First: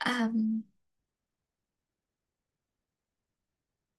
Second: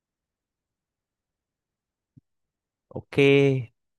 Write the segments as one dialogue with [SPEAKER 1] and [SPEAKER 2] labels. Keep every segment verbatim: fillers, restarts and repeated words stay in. [SPEAKER 1] À,
[SPEAKER 2] Ok,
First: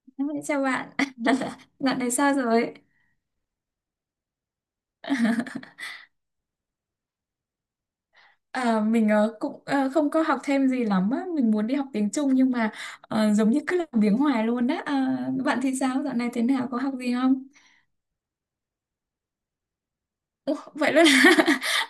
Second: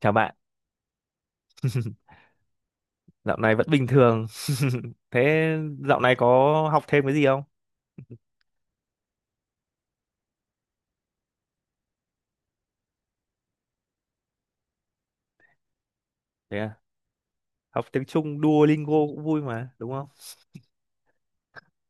[SPEAKER 2] chào bạn.
[SPEAKER 1] chào bạn, dạo này sao rồi?
[SPEAKER 2] Dạo này vẫn bình thường. Thế dạo này có học thêm cái gì không?
[SPEAKER 1] À, mình ờ, cũng ờ, không có học thêm gì lắm á, mình muốn đi học tiếng Trung nhưng mà ờ, giống như cứ làm biếng hoài luôn á. À, bạn thì sao, dạo này thế
[SPEAKER 2] Thế
[SPEAKER 1] nào,
[SPEAKER 2] à?
[SPEAKER 1] có học gì không?
[SPEAKER 2] Học tiếng Trung Duolingo cũng vui mà, đúng không?
[SPEAKER 1] Ủa, vậy luôn là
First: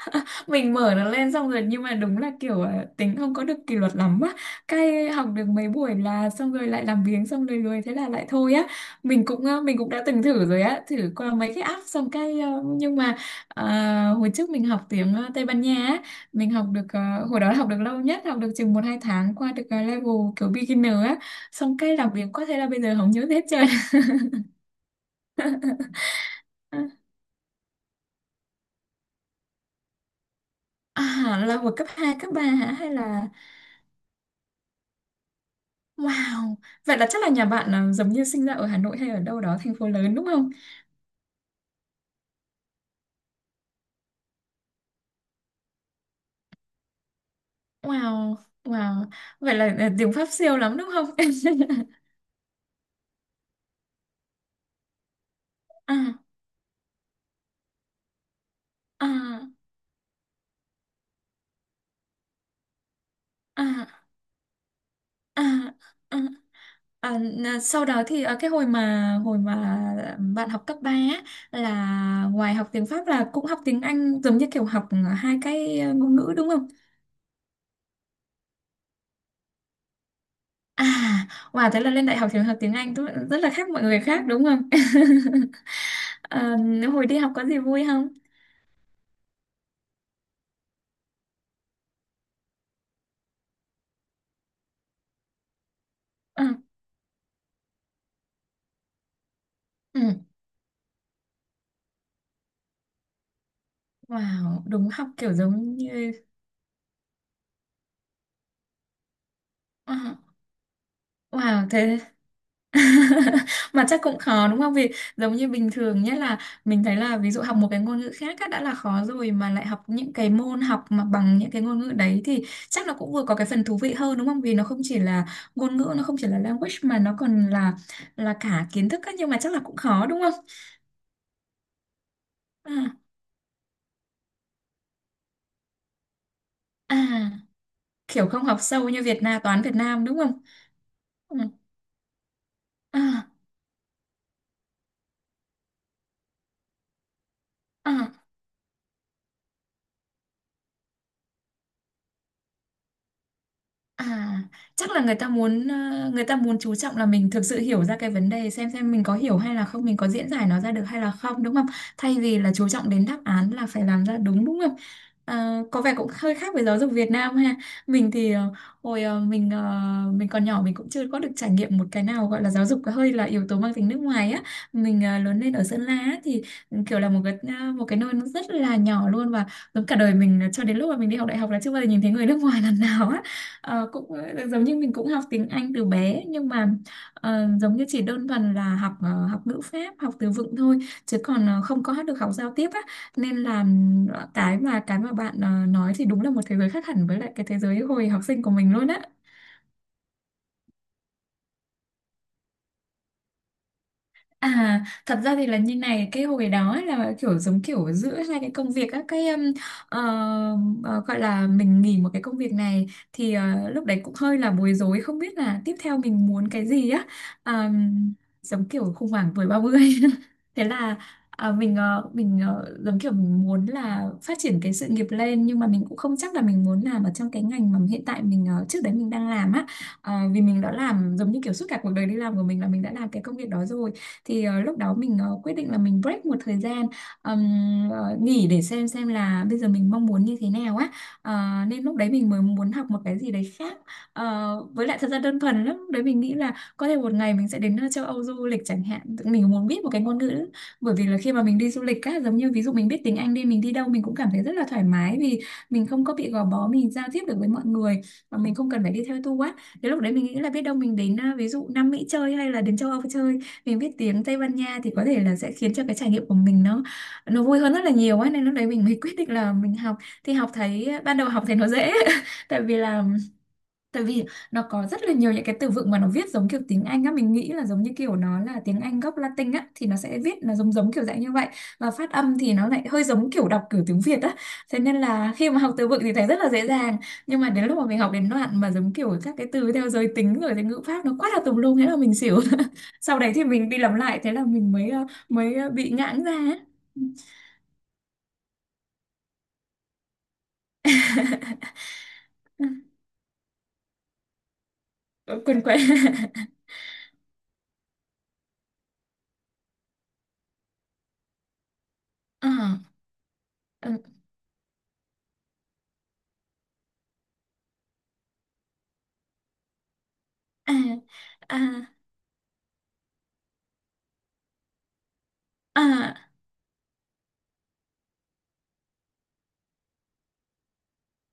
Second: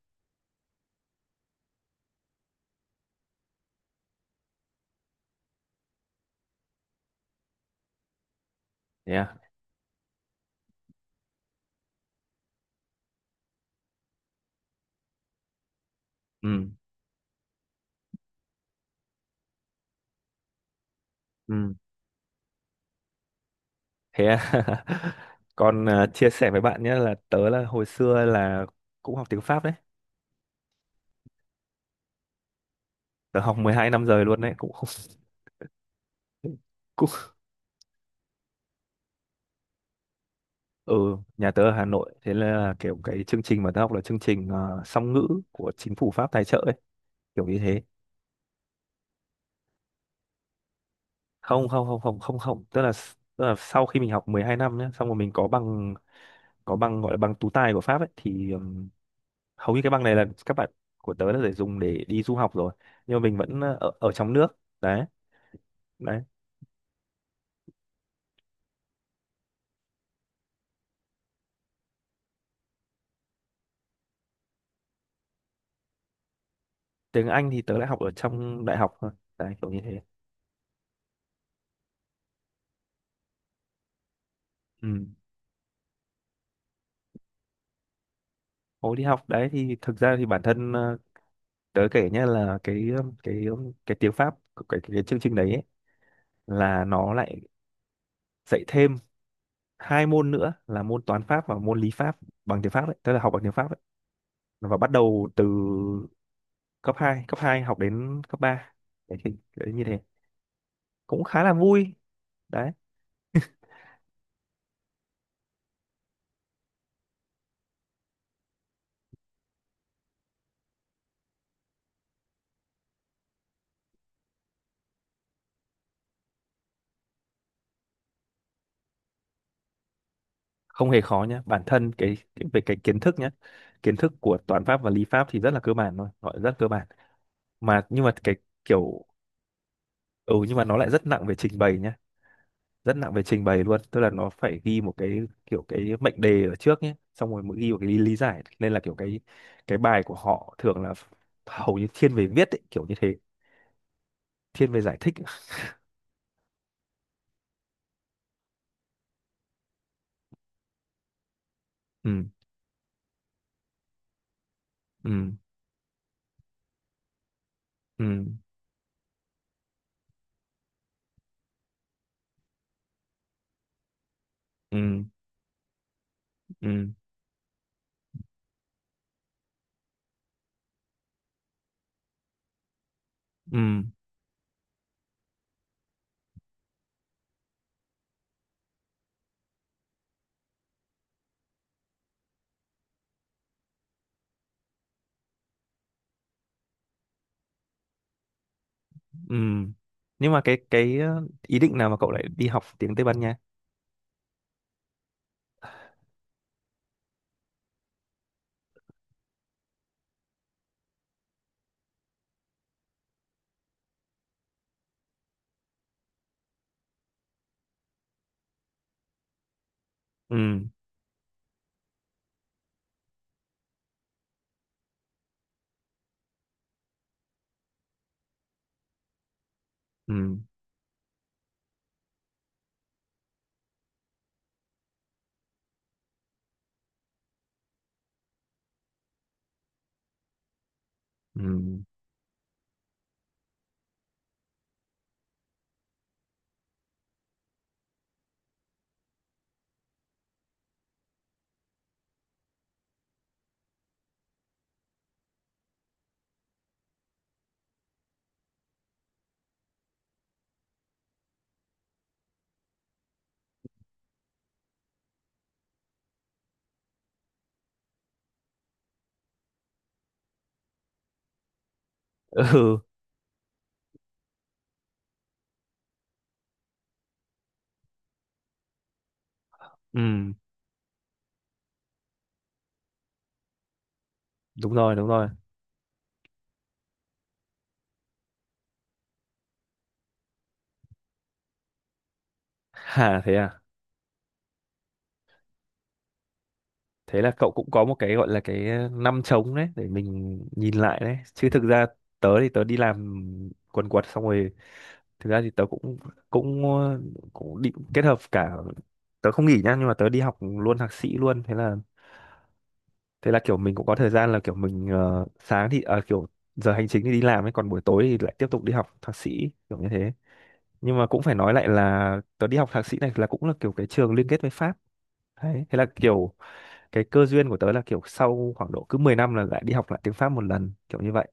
[SPEAKER 1] mình mở nó lên xong rồi nhưng mà đúng là kiểu à, tính không có được kỷ luật lắm á, cái học được mấy buổi là xong rồi lại làm biếng xong rồi lười thế là lại thôi á.
[SPEAKER 2] Thế
[SPEAKER 1] Mình
[SPEAKER 2] à?
[SPEAKER 1] cũng à, mình cũng đã từng thử rồi á, thử qua mấy cái app xong cái à, nhưng mà à, hồi trước mình học tiếng à, Tây Ban Nha á, mình học
[SPEAKER 2] Ừ,
[SPEAKER 1] được à, hồi đó học được lâu nhất học được chừng một hai tháng, qua được à, level kiểu beginner á,
[SPEAKER 2] ừ.
[SPEAKER 1] xong cái làm biếng quá thế là bây giờ không nhớ hết trơn.
[SPEAKER 2] Thế à? Còn à, chia sẻ với bạn nhé là tớ là hồi xưa là cũng học tiếng Pháp đấy.
[SPEAKER 1] À, là hồi cấp hai cấp ba hả hay là
[SPEAKER 2] Tớ học mười hai năm rồi luôn đấy, cũng không.
[SPEAKER 1] Wow, vậy là
[SPEAKER 2] Cũng
[SPEAKER 1] chắc là nhà bạn à, giống như sinh ra ở Hà Nội hay ở đâu đó thành phố lớn đúng không?
[SPEAKER 2] ừ, nhà tớ ở Hà Nội, thế là kiểu cái chương trình mà tớ học là chương trình à, song ngữ của chính phủ Pháp tài trợ ấy, kiểu như thế.
[SPEAKER 1] Wow, wow, vậy là à, tiếng Pháp siêu lắm đúng không?
[SPEAKER 2] Không không không không không không, tức là tức là sau khi mình học mười hai năm nhé, xong rồi mình có bằng,
[SPEAKER 1] à,
[SPEAKER 2] có bằng gọi là bằng tú tài của Pháp ấy thì, ừm,
[SPEAKER 1] à,
[SPEAKER 2] hầu như cái bằng này là các bạn của tớ là để dùng để đi du học rồi, nhưng mà mình vẫn ờ,
[SPEAKER 1] à,
[SPEAKER 2] ở, ở trong nước. Đấy.
[SPEAKER 1] à, à.
[SPEAKER 2] đấy
[SPEAKER 1] À, n- sau đó thì à, cái hồi mà hồi mà bạn học cấp ba á, là ngoài học tiếng Pháp là cũng học tiếng Anh giống như kiểu học à, hai cái à, ngôn ngữ đúng không?
[SPEAKER 2] tiếng Anh thì tớ lại học ở trong đại học thôi, đấy kiểu như thế.
[SPEAKER 1] À, wow, thế là lên đại học thì học tiếng Anh tức là rất là khác mọi người khác đúng không?
[SPEAKER 2] Ừ.
[SPEAKER 1] À, hồi đi học có gì vui không?
[SPEAKER 2] Hồi đi học đấy thì thực ra thì bản thân, ờ, tớ kể nhé, là cái cái cái tiếng Pháp của cái, cái, cái chương trình đấy ấy,
[SPEAKER 1] Ừ,
[SPEAKER 2] là nó lại dạy thêm
[SPEAKER 1] ừ.
[SPEAKER 2] hai môn nữa là môn toán Pháp và môn lý Pháp, bằng tiếng Pháp đấy, tức là học bằng tiếng Pháp ấy,
[SPEAKER 1] Wow,
[SPEAKER 2] và
[SPEAKER 1] đúng
[SPEAKER 2] bắt
[SPEAKER 1] học
[SPEAKER 2] đầu
[SPEAKER 1] kiểu
[SPEAKER 2] từ
[SPEAKER 1] giống như
[SPEAKER 2] cấp hai, cấp hai học đến cấp ba. Đấy, thì, đấy như
[SPEAKER 1] Ờ,
[SPEAKER 2] thế, cũng khá là
[SPEAKER 1] wow,
[SPEAKER 2] vui.
[SPEAKER 1] thế
[SPEAKER 2] Đấy,
[SPEAKER 1] mà chắc cũng khó đúng không? Vì giống như bình thường nhất là mình thấy là ví dụ học một cái ngôn ngữ khác á, đã là khó rồi mà lại học những cái môn học mà bằng những cái ngôn ngữ đấy thì chắc nó cũng vừa có cái phần thú vị hơn đúng không? Vì nó không chỉ là ngôn ngữ, nó không chỉ là language mà nó còn là là cả kiến thức á, nhưng mà chắc là cũng khó đúng không?
[SPEAKER 2] không hề khó nhá. Bản thân cái, cái về cái
[SPEAKER 1] À,
[SPEAKER 2] kiến thức nhá. Kiến thức của toán Pháp và lý Pháp thì rất là cơ bản thôi, gọi là rất cơ bản.
[SPEAKER 1] à,
[SPEAKER 2] Mà nhưng mà
[SPEAKER 1] kiểu
[SPEAKER 2] cái
[SPEAKER 1] không học sâu như
[SPEAKER 2] kiểu,
[SPEAKER 1] Việt Nam, toán Việt Nam đúng
[SPEAKER 2] ừ
[SPEAKER 1] không?
[SPEAKER 2] nhưng mà nó lại rất nặng về
[SPEAKER 1] Ừ.
[SPEAKER 2] trình bày nhá, rất nặng về
[SPEAKER 1] À,
[SPEAKER 2] trình bày luôn, tức là nó phải ghi một cái kiểu cái mệnh đề ở trước nhé, xong rồi mới ghi một cái lý, lý
[SPEAKER 1] à.
[SPEAKER 2] giải, nên là kiểu cái cái bài của họ thường là hầu như thiên về viết ấy, kiểu như thế,
[SPEAKER 1] À,
[SPEAKER 2] thiên về
[SPEAKER 1] chắc
[SPEAKER 2] giải
[SPEAKER 1] là
[SPEAKER 2] thích.
[SPEAKER 1] người ta muốn ờ, người ta muốn chú trọng là mình thực sự hiểu ra cái vấn đề xem xem mình có hiểu hay là không, mình có diễn giải nó ra được hay là không đúng không? Thay
[SPEAKER 2] Ừ,
[SPEAKER 1] vì là chú trọng đến đáp án là phải làm ra đúng đúng không?
[SPEAKER 2] ừ,
[SPEAKER 1] Ờ, có vẻ cũng hơi khác với giáo dục Việt Nam ha. Mình
[SPEAKER 2] ừ,
[SPEAKER 1] thì ờ, hồi ờ, mình ờ, mình còn nhỏ mình cũng chưa có được trải nghiệm một cái nào gọi là giáo dục hơi là yếu tố mang tính nước ngoài á. Mình
[SPEAKER 2] ừ,
[SPEAKER 1] ờ, lớn lên ở Sơn La á, thì ừ,
[SPEAKER 2] ừ,
[SPEAKER 1] kiểu là một cái ờ, một cái nơi nó rất là nhỏ luôn và giống cả đời mình ờ, cho đến lúc mà mình đi học đại học là chưa bao giờ nhìn thấy người nước ngoài lần nào á.
[SPEAKER 2] ừ,
[SPEAKER 1] Ờ, cũng ờ, giống như mình cũng học tiếng Anh từ bé nhưng mà ờ, giống như chỉ đơn thuần là học ờ, học ngữ pháp học từ vựng thôi, chứ còn ờ, không có được học giao tiếp á, nên là ừm, cái mà cái mà bạn ờ, nói thì đúng là một thế giới khác hẳn với lại cái thế giới hồi học sinh của mình luôn á.
[SPEAKER 2] ừ, nhưng mà cái cái ờ, ý định nào mà cậu lại đi học tiếng Tây Ban Nha?
[SPEAKER 1] À, thật ra thì là như này, cái hồi đó ấy là kiểu giống kiểu giữa hai cái công việc á, cái um, ờ, ờ, gọi là mình nghỉ một cái công việc này thì ờ, lúc đấy cũng hơi là bối rối không biết là tiếp theo mình muốn cái gì á. À, giống kiểu khủng hoảng tuổi ba mươi
[SPEAKER 2] Ừ,
[SPEAKER 1] thế là à, mình ờ, mình ờ, giống kiểu mình muốn là phát triển cái sự nghiệp lên nhưng mà mình cũng không chắc là mình muốn làm ở trong cái ngành mà hiện tại mình ờ, trước đấy mình đang làm á. Ờ,
[SPEAKER 2] ừ,
[SPEAKER 1] vì mình đã làm giống như kiểu suốt cả cuộc đời đi làm của mình là mình đã làm cái công việc đó rồi, thì ờ, lúc đó mình ờ, quyết định là mình break một thời gian, ừm, ờ, nghỉ để xem xem là bây giờ mình mong muốn như thế nào á. Ờ,
[SPEAKER 2] ừ,
[SPEAKER 1] nên lúc đấy mình mới muốn học một cái gì đấy khác. Ờ, với lại thật ra đơn thuần lắm, lúc đấy mình nghĩ là có thể một ngày mình sẽ đến ờ, châu Âu du lịch chẳng hạn. Tự mình muốn biết một cái ngôn ngữ, bởi vì là khi mà mình đi du lịch á, giống như ví dụ mình biết tiếng Anh đi, mình đi đâu mình cũng cảm thấy rất là thoải mái, vì mình không có bị gò bó, mình giao tiếp được với mọi người và mình không cần phải đi theo tour á. Thế lúc đấy mình nghĩ là biết đâu mình đến à, ví dụ Nam Mỹ chơi hay là đến châu Âu chơi, mình biết tiếng Tây Ban Nha thì có thể là sẽ khiến cho cái trải nghiệm của mình nó nó vui hơn rất là nhiều ấy, nên lúc đấy mình mới quyết định là mình học. Thì học thấy ban đầu học thấy nó dễ, tại vì
[SPEAKER 2] ừ,
[SPEAKER 1] là Tại vì nó có rất là nhiều những cái từ vựng mà nó viết giống kiểu tiếng Anh á, mình nghĩ là giống như kiểu nó là tiếng Anh gốc Latin á thì nó sẽ
[SPEAKER 2] ừ,
[SPEAKER 1] viết là giống giống kiểu dạng như vậy, và phát âm thì nó lại hơi giống kiểu đọc kiểu tiếng Việt á.
[SPEAKER 2] đúng
[SPEAKER 1] Thế
[SPEAKER 2] rồi,
[SPEAKER 1] nên
[SPEAKER 2] đúng rồi.
[SPEAKER 1] là khi mà học từ vựng thì thấy rất là dễ dàng, nhưng mà đến lúc mà mình học đến đoạn mà giống kiểu các cái từ theo giới tính rồi thì ngữ pháp nó quá là tùm lum, thế là mình xỉu. Sau
[SPEAKER 2] à
[SPEAKER 1] đấy
[SPEAKER 2] thế
[SPEAKER 1] thì
[SPEAKER 2] à?
[SPEAKER 1] mình đi làm lại thế là mình mới ờ, mới ờ, bị ngãng ra á.
[SPEAKER 2] Thế là cậu cũng có một cái gọi là cái ờ, năm trống đấy để mình nhìn lại đấy chứ, thực ra tớ thì tớ đi làm quần quật xong rồi, thực ra thì
[SPEAKER 1] Quên
[SPEAKER 2] tớ
[SPEAKER 1] quên.
[SPEAKER 2] cũng, cũng ờ, cũng định kết hợp cả, tớ không nghỉ nhá nhưng mà tớ đi học luôn thạc sĩ luôn, thế là
[SPEAKER 1] Ờ,
[SPEAKER 2] thế là kiểu mình cũng
[SPEAKER 1] ừ,
[SPEAKER 2] có thời gian là kiểu mình, ờ, sáng thì, ờ, kiểu giờ hành chính thì đi làm ấy, còn buổi tối thì lại tiếp tục đi học thạc sĩ kiểu như thế.
[SPEAKER 1] à,
[SPEAKER 2] Nhưng mà cũng phải nói
[SPEAKER 1] à,
[SPEAKER 2] lại là tớ đi học thạc sĩ này là cũng là kiểu cái trường liên kết với Pháp đấy, thế là
[SPEAKER 1] à.
[SPEAKER 2] kiểu cái cơ duyên của tớ là kiểu sau khoảng độ cứ mười năm là lại đi học lại tiếng Pháp một lần, kiểu như vậy,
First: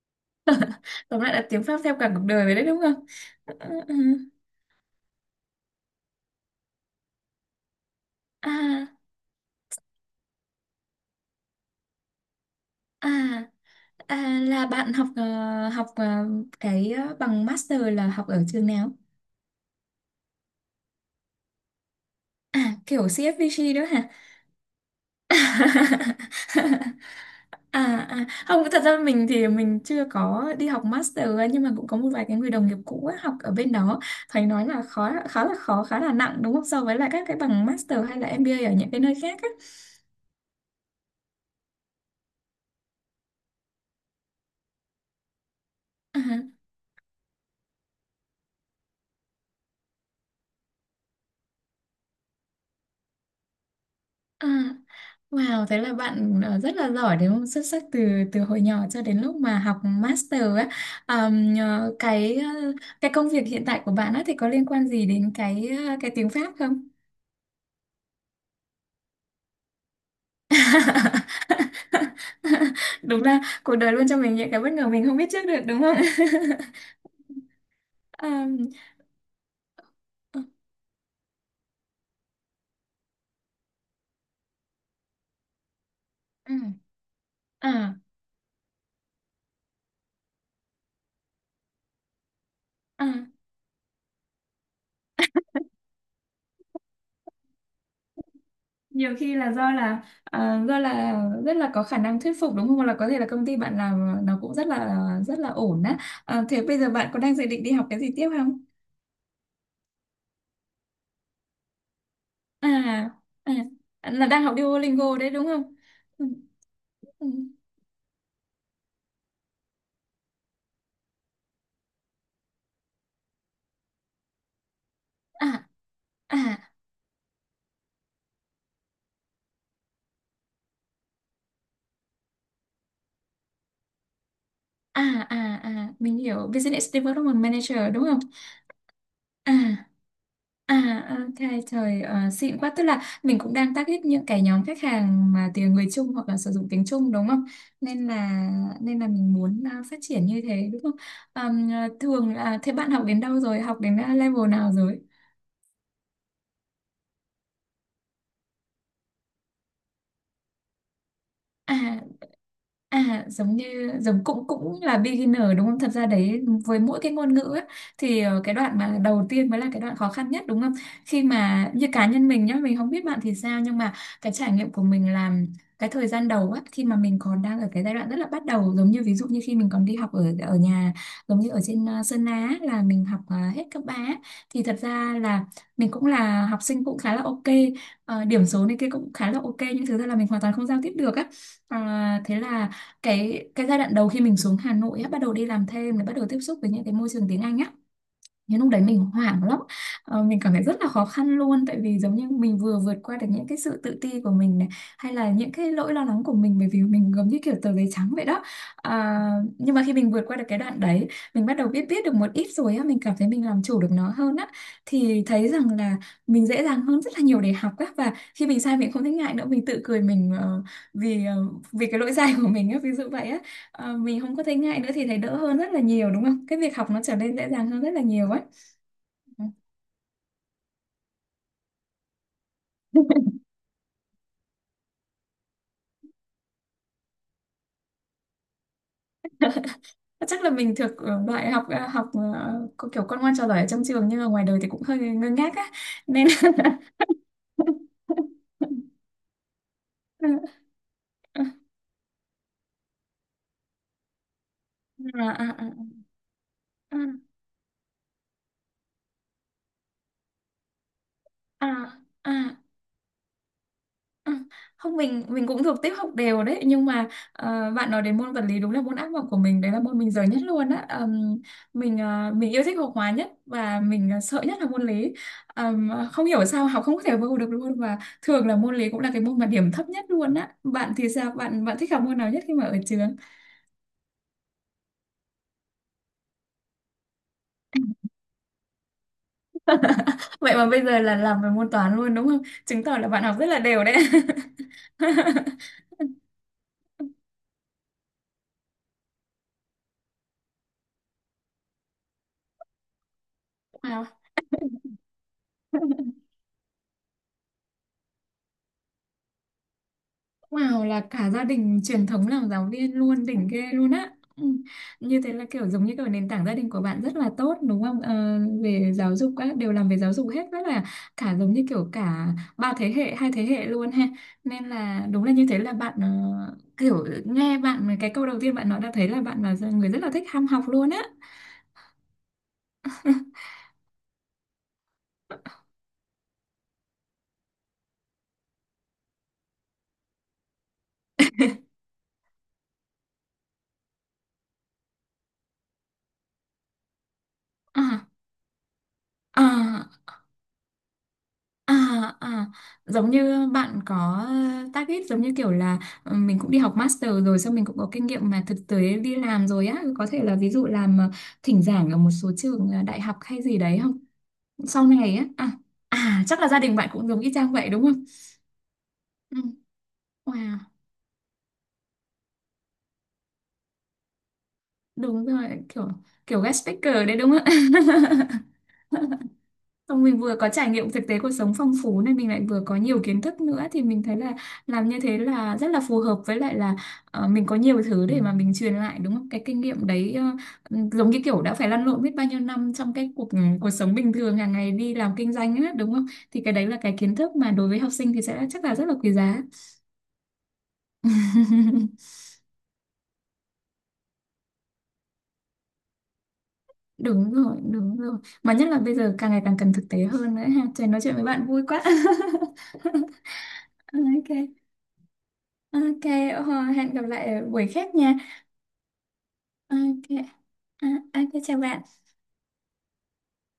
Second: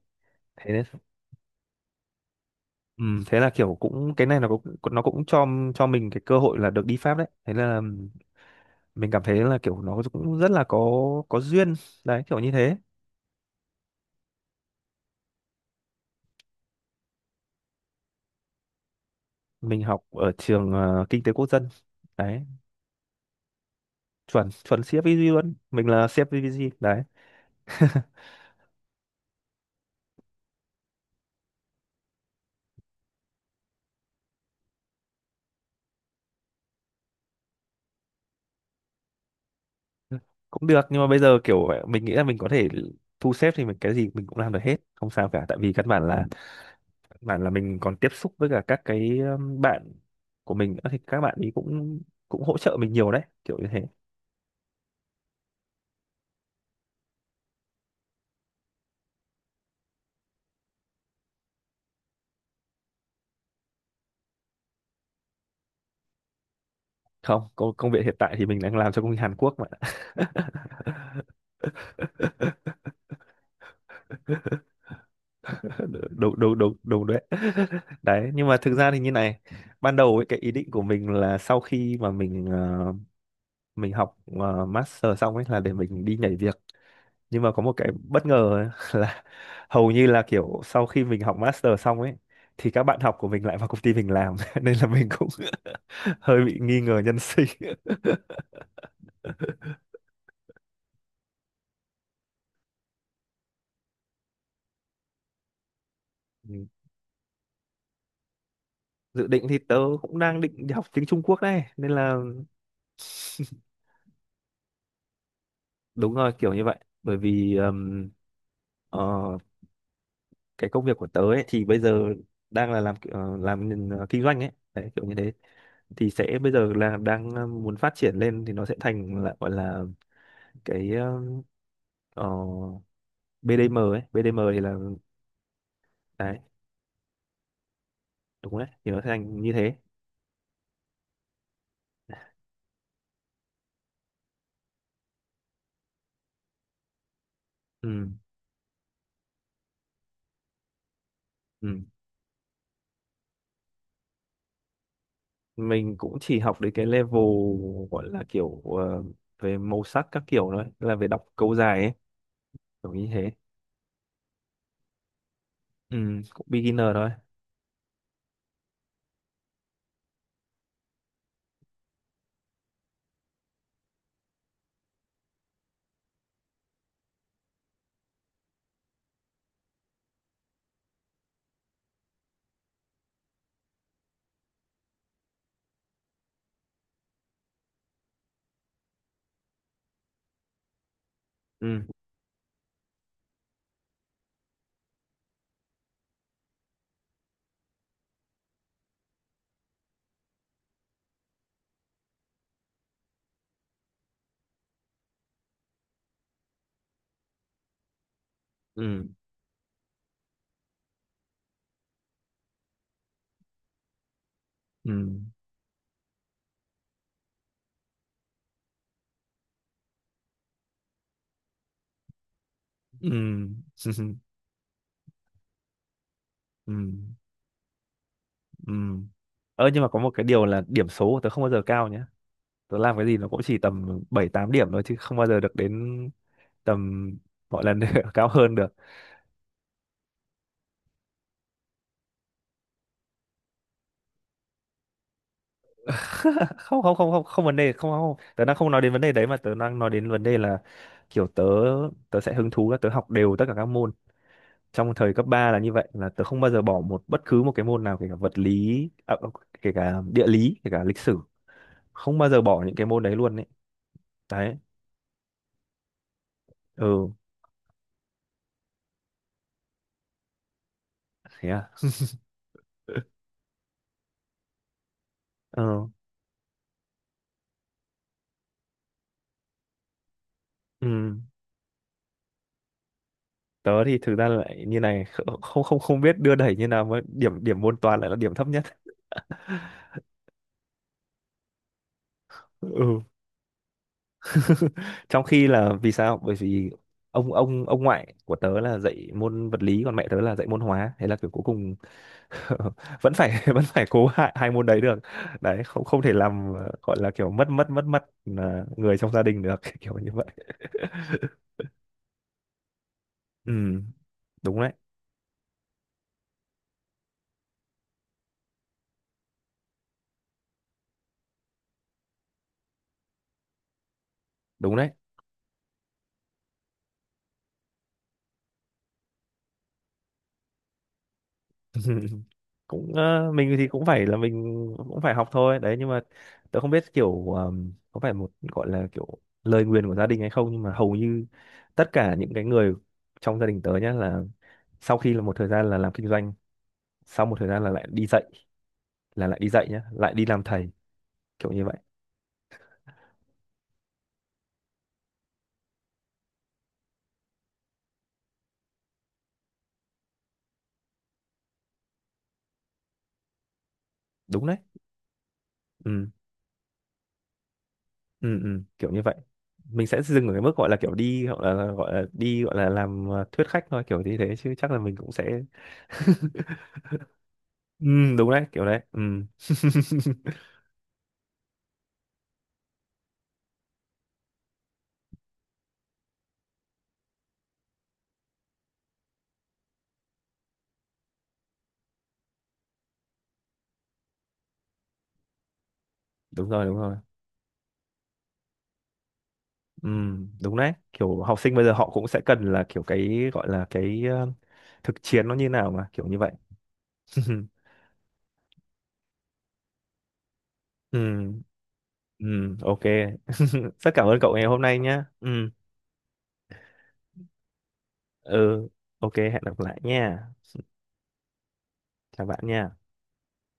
[SPEAKER 2] thế đấy.
[SPEAKER 1] Tóm lại là tiếng Pháp theo cả cuộc đời rồi đấy đúng
[SPEAKER 2] Ừ,
[SPEAKER 1] không?
[SPEAKER 2] thế là
[SPEAKER 1] Ờ,
[SPEAKER 2] kiểu
[SPEAKER 1] ờ,
[SPEAKER 2] cũng cái này nó cũng, nó cũng cho cho mình cái cơ hội là được đi Pháp đấy, thế là
[SPEAKER 1] ờ. À,
[SPEAKER 2] mình cảm thấy là kiểu nó cũng rất là có, có duyên, đấy kiểu như thế.
[SPEAKER 1] à, à là bạn học ờ, học ờ, cái ờ, bằng master là học ở trường nào?
[SPEAKER 2] Mình học ở trường, ờ, kinh tế quốc dân đấy.
[SPEAKER 1] À kiểu xê ép vê giê đó hả?
[SPEAKER 2] Chuẩn chuẩn xê ép vê giê luôn, mình là xê ép vê giê đấy.
[SPEAKER 1] À, à không, thật ra mình thì mình chưa có đi học master ấy, nhưng mà cũng có một vài cái người đồng nghiệp cũ ấy, học ở bên đó, thầy nói là khó, khá là khó khá là nặng đúng không, so với lại các cái bằng master hay là em bê a ở những cái nơi khác á.
[SPEAKER 2] Cũng được nhưng mà bây giờ kiểu mình nghĩ là mình có thể thu xếp thì mình cái gì mình cũng làm được hết, không sao cả, tại vì căn bản
[SPEAKER 1] À,
[SPEAKER 2] là căn bản là mình còn tiếp xúc với cả các cái, um, bạn của mình nữa thì các bạn ấy cũng, cũng hỗ trợ mình nhiều đấy kiểu như thế.
[SPEAKER 1] à. Wow, thế là bạn ờ, rất là giỏi đúng không? Xuất sắc từ từ hồi nhỏ cho đến lúc mà học master á. Ờm, ờ, cái ờ, cái công việc hiện tại của bạn á thì có liên quan gì đến cái ờ, cái tiếng Pháp không?
[SPEAKER 2] Không, công, công việc hiện tại thì mình đang làm cho công ty Hàn Quốc mà.
[SPEAKER 1] Đúng là cuộc đời luôn cho mình những cái bất ngờ mình không biết trước được đúng không?
[SPEAKER 2] Đúng đúng đúng đúng đấy. Đấy nhưng mà
[SPEAKER 1] Ờm,
[SPEAKER 2] thực ra thì như này, ban đầu ấy, cái
[SPEAKER 1] ờ,
[SPEAKER 2] ý định của mình là sau khi mà mình, ờ, mình học, ờ, master xong ấy là để mình đi nhảy
[SPEAKER 1] ừ.
[SPEAKER 2] việc, nhưng mà có một cái
[SPEAKER 1] À,
[SPEAKER 2] bất ngờ ấy là, hầu như là kiểu sau khi mình học master xong ấy thì các bạn
[SPEAKER 1] à,
[SPEAKER 2] học của mình lại vào công ty mình làm. Nên là mình cũng hơi bị nghi ngờ nhân sinh.
[SPEAKER 1] nhiều khi là do là à, do là rất là có khả năng thuyết phục đúng không? Hoặc là có thể là công ty bạn làm nó cũng rất là rất là ổn á. À,
[SPEAKER 2] Ừ.
[SPEAKER 1] thế bây giờ bạn có đang dự định đi học cái gì tiếp không?
[SPEAKER 2] Dự định thì tớ cũng đang định đi học tiếng Trung Quốc đấy, nên là
[SPEAKER 1] À, à là đang học Duolingo đấy đúng không?
[SPEAKER 2] đúng
[SPEAKER 1] Ừ,
[SPEAKER 2] rồi, kiểu như vậy. Bởi
[SPEAKER 1] ừ.
[SPEAKER 2] vì, ờm, ờ, cái công việc của tớ ấy, thì bây giờ đang là làm, ờ, làm ờ, kinh doanh ấy đấy kiểu như thế,
[SPEAKER 1] À,
[SPEAKER 2] thì sẽ
[SPEAKER 1] à,
[SPEAKER 2] bây giờ là đang, ờ, muốn phát triển lên thì nó sẽ thành là gọi là cái, ờ, bê đê em ấy, bê đê em thì là,
[SPEAKER 1] à, à, à, mình
[SPEAKER 2] đấy,
[SPEAKER 1] hiểu business development manager đúng không?
[SPEAKER 2] đúng đấy, thì nó sẽ thành như
[SPEAKER 1] À,
[SPEAKER 2] thế.
[SPEAKER 1] à, ok, trời ờ, xịn quá. Tức là mình cũng đang target những cái nhóm khách hàng mà tiếng người Trung hoặc là sử dụng tiếng Trung đúng không? Nên
[SPEAKER 2] Ừ,
[SPEAKER 1] là nên là mình muốn ờ, phát triển như thế đúng không? Ờm,
[SPEAKER 2] ừ.
[SPEAKER 1] ờ, thường là thế bạn học đến đâu rồi? Học đến ờ, level nào rồi?
[SPEAKER 2] Mình cũng chỉ học đến cái level gọi là kiểu, ờ, về màu sắc các kiểu thôi, là về đọc câu dài ấy
[SPEAKER 1] À,
[SPEAKER 2] kiểu như
[SPEAKER 1] à,
[SPEAKER 2] thế.
[SPEAKER 1] giống như giống cũng cũng là beginner đúng không? Thật ra
[SPEAKER 2] Ừ,
[SPEAKER 1] đấy
[SPEAKER 2] cũng
[SPEAKER 1] với
[SPEAKER 2] beginner
[SPEAKER 1] mỗi
[SPEAKER 2] thôi.
[SPEAKER 1] cái ngôn ngữ á, thì ờ, cái đoạn mà đầu tiên mới là cái đoạn khó khăn nhất đúng không? Khi mà như cá nhân mình nhá, mình không biết bạn thì sao nhưng mà cái trải nghiệm của mình làm cái thời gian đầu á, khi mà mình còn đang ở cái giai đoạn rất là bắt đầu, giống như ví dụ như khi mình còn đi học ở ở nhà, giống như ở trên ờ, Sơn Á là mình học ờ, hết cấp ba á, thì thật ra là mình cũng là học sinh cũng khá là ok, ờ, điểm số này kia cũng khá là ok, nhưng thực ra là mình hoàn toàn không giao tiếp được á. Ờ,
[SPEAKER 2] Ừ,
[SPEAKER 1] thế là cái cái giai đoạn đầu khi mình xuống Hà Nội á, bắt đầu đi làm thêm, bắt đầu tiếp xúc với những cái môi trường tiếng Anh á, nhưng lúc đấy mình hoảng lắm. ờ, mình cảm thấy rất là khó khăn luôn, tại vì giống như mình vừa vượt qua được những cái sự tự ti của mình này, hay là những cái lỗi lo lắng của mình, bởi vì mình giống như kiểu tờ giấy trắng vậy đó.
[SPEAKER 2] ừ,
[SPEAKER 1] À, nhưng mà khi mình vượt qua được cái đoạn đấy, mình bắt đầu biết biết được một ít rồi á, mình cảm thấy mình làm chủ được nó hơn á,
[SPEAKER 2] ừ,
[SPEAKER 1] thì thấy rằng là mình dễ dàng hơn rất là nhiều để học á, và khi mình sai mình không thấy ngại nữa, mình tự cười mình ờ, vì ờ, vì cái lỗi sai của mình á, ví dụ vậy á.
[SPEAKER 2] ừ.
[SPEAKER 1] À, mình không có thấy ngại nữa thì thấy đỡ hơn rất là nhiều đúng không? Cái
[SPEAKER 2] Ừ.
[SPEAKER 1] việc học nó trở nên dễ dàng hơn rất là nhiều ấy.
[SPEAKER 2] Ừ.
[SPEAKER 1] Ừ.
[SPEAKER 2] Ơ nhưng mà có một cái điều là điểm số của tớ không bao giờ cao nhé. Tớ làm cái gì nó cũng chỉ tầm bảy tám điểm thôi chứ không bao giờ được đến tầm gọi là cao hơn được.
[SPEAKER 1] Chắc là mình thuộc ờ, loại học, ờ, học ờ, có kiểu con ngoan trò giỏi ở trong trường, nhưng mà ngoài đời thì cũng hơi ngơ ngác á, nên
[SPEAKER 2] Không không không không không vấn đề, không không. Tớ đang không nói đến vấn đề đấy mà tớ đang nói đến vấn
[SPEAKER 1] à,
[SPEAKER 2] đề là kiểu tớ, tớ sẽ hứng thú là tớ học đều tất cả các môn. Trong thời cấp
[SPEAKER 1] à,
[SPEAKER 2] ba là
[SPEAKER 1] à,
[SPEAKER 2] như vậy, là tớ không bao giờ bỏ
[SPEAKER 1] à,
[SPEAKER 2] một bất cứ một cái môn nào, kể cả vật lý, à, kể cả địa lý, kể cả lịch sử,
[SPEAKER 1] à,
[SPEAKER 2] không bao
[SPEAKER 1] à,
[SPEAKER 2] giờ
[SPEAKER 1] à.
[SPEAKER 2] bỏ những cái môn đấy luôn ấy.
[SPEAKER 1] Ừ,
[SPEAKER 2] Đấy.
[SPEAKER 1] không, mình mình cũng thuộc tiếp học đều đấy, nhưng mà
[SPEAKER 2] Ừ,
[SPEAKER 1] ờ, bạn nói đến môn vật lý đúng là môn ác mộng của mình đấy, là môn mình dở nhất luôn á. Ờm,
[SPEAKER 2] thế à.
[SPEAKER 1] mình ờ, mình yêu thích học hóa nhất, và mình ờ, sợ nhất là môn lý.
[SPEAKER 2] Ừ.
[SPEAKER 1] Ờm, không hiểu sao học không có thể vô được luôn, và thường là môn lý cũng là cái môn mà điểm thấp nhất luôn á. Bạn thì
[SPEAKER 2] Ừ.
[SPEAKER 1] sao, bạn bạn thích học môn nào nhất khi mà ở trường?
[SPEAKER 2] Tớ thì thực ra lại như này, kh- không không không biết đưa đẩy như nào mà điểm điểm môn toán lại là điểm thấp nhất.
[SPEAKER 1] Vậy mà bây giờ là làm về môn toán luôn đúng không, chứng tỏ
[SPEAKER 2] Ừ.
[SPEAKER 1] là bạn học rất là đều đấy.
[SPEAKER 2] Trong khi là vì sao, bởi vì ông ông ông ngoại của tớ là dạy môn vật lý, còn mẹ tớ là dạy môn hóa, thế là kiểu cuối cùng vẫn phải vẫn phải cố
[SPEAKER 1] Wow.
[SPEAKER 2] hai, hai môn đấy được, đấy, không không thể làm, ờ, gọi là kiểu mất mất mất mất, ờ, người trong gia đình được, kiểu như vậy.
[SPEAKER 1] Wow, là cả gia đình truyền thống làm giáo viên luôn, đỉnh
[SPEAKER 2] Ừ,
[SPEAKER 1] ghê luôn á. Ừ,
[SPEAKER 2] đúng đấy,
[SPEAKER 1] như thế là kiểu giống như kiểu nền tảng gia đình của bạn rất là tốt đúng không? Ờ, về giáo dục các đều làm về giáo dục hết, rất là cả giống như kiểu cả ba thế hệ, hai thế hệ luôn ha. Nên
[SPEAKER 2] đúng đấy.
[SPEAKER 1] là đúng là như thế, là bạn ờ, kiểu nghe bạn cái câu đầu tiên bạn nói đã thấy là bạn là người rất là thích ham học luôn á.
[SPEAKER 2] Cũng, ờ, mình thì cũng phải là mình cũng phải học thôi đấy, nhưng mà tớ không biết kiểu, ờm, có phải một gọi là kiểu lời nguyền của gia đình hay không, nhưng mà hầu như tất cả những cái người trong gia đình tớ nhá là, sau khi là một thời gian là làm kinh doanh, sau một thời gian là lại đi
[SPEAKER 1] À,
[SPEAKER 2] dạy, là lại
[SPEAKER 1] à.
[SPEAKER 2] đi dạy nhá, lại đi làm thầy, kiểu như
[SPEAKER 1] À,
[SPEAKER 2] vậy.
[SPEAKER 1] à, giống như bạn có ờ, target giống như kiểu là ờ, mình cũng đi học master rồi, xong mình cũng có kinh nghiệm mà thực tế đi làm rồi á, có thể là ví dụ làm ờ, thỉnh giảng ở một số trường ờ, đại học hay gì đấy không,
[SPEAKER 2] Đúng đấy.
[SPEAKER 1] sau này á. À,
[SPEAKER 2] Ừ,
[SPEAKER 1] à chắc là gia đình bạn cũng giống y chang vậy đúng không?
[SPEAKER 2] ừ, ừ, kiểu như vậy.
[SPEAKER 1] Ừ.
[SPEAKER 2] Mình sẽ dừng ở cái mức
[SPEAKER 1] Wow,
[SPEAKER 2] gọi là kiểu đi, hoặc là gọi là đi, gọi là làm, ờ, thuyết khách thôi kiểu như thế chứ chắc là mình cũng
[SPEAKER 1] đúng
[SPEAKER 2] sẽ.
[SPEAKER 1] rồi, kiểu kiểu guest speaker đấy đúng không?
[SPEAKER 2] Ừ, đúng đấy, kiểu đấy. Ừ.
[SPEAKER 1] Xong mình vừa có trải nghiệm thực tế cuộc sống phong phú, nên mình lại vừa có nhiều kiến thức nữa, thì mình thấy là làm như thế là rất là phù hợp, với lại là ờ, mình có nhiều thứ để mà mình truyền lại đúng không? Cái kinh nghiệm đấy, ờ, ừ, giống như kiểu đã phải lăn lộn biết bao nhiêu năm trong cái cuộc, ừ, cuộc sống bình thường hàng ngày đi làm kinh doanh á đúng không? Thì
[SPEAKER 2] Đúng
[SPEAKER 1] cái
[SPEAKER 2] rồi,
[SPEAKER 1] đấy
[SPEAKER 2] đúng
[SPEAKER 1] là cái
[SPEAKER 2] rồi.
[SPEAKER 1] kiến thức mà đối với học sinh thì sẽ chắc là rất là quý giá.
[SPEAKER 2] Ừ, đúng đấy, kiểu học sinh bây giờ họ cũng sẽ cần là kiểu cái gọi là cái, ờ, thực chiến nó như nào mà kiểu như vậy.
[SPEAKER 1] Đúng rồi, đúng rồi. Mà nhất là bây giờ càng ngày càng cần thực tế hơn nữa ha. Trời,
[SPEAKER 2] Ừ,
[SPEAKER 1] nói chuyện với bạn vui quá.
[SPEAKER 2] ừ, ok, rất cảm ơn
[SPEAKER 1] Ok.
[SPEAKER 2] cậu ngày hôm nay nhé. Ừ,
[SPEAKER 1] Ok, ờ, hẹn gặp lại ở buổi khác nha.
[SPEAKER 2] ừ, ok, hẹn gặp lại
[SPEAKER 1] Ok,
[SPEAKER 2] nha.
[SPEAKER 1] à, ok, chào bạn.
[SPEAKER 2] Chào bạn nha.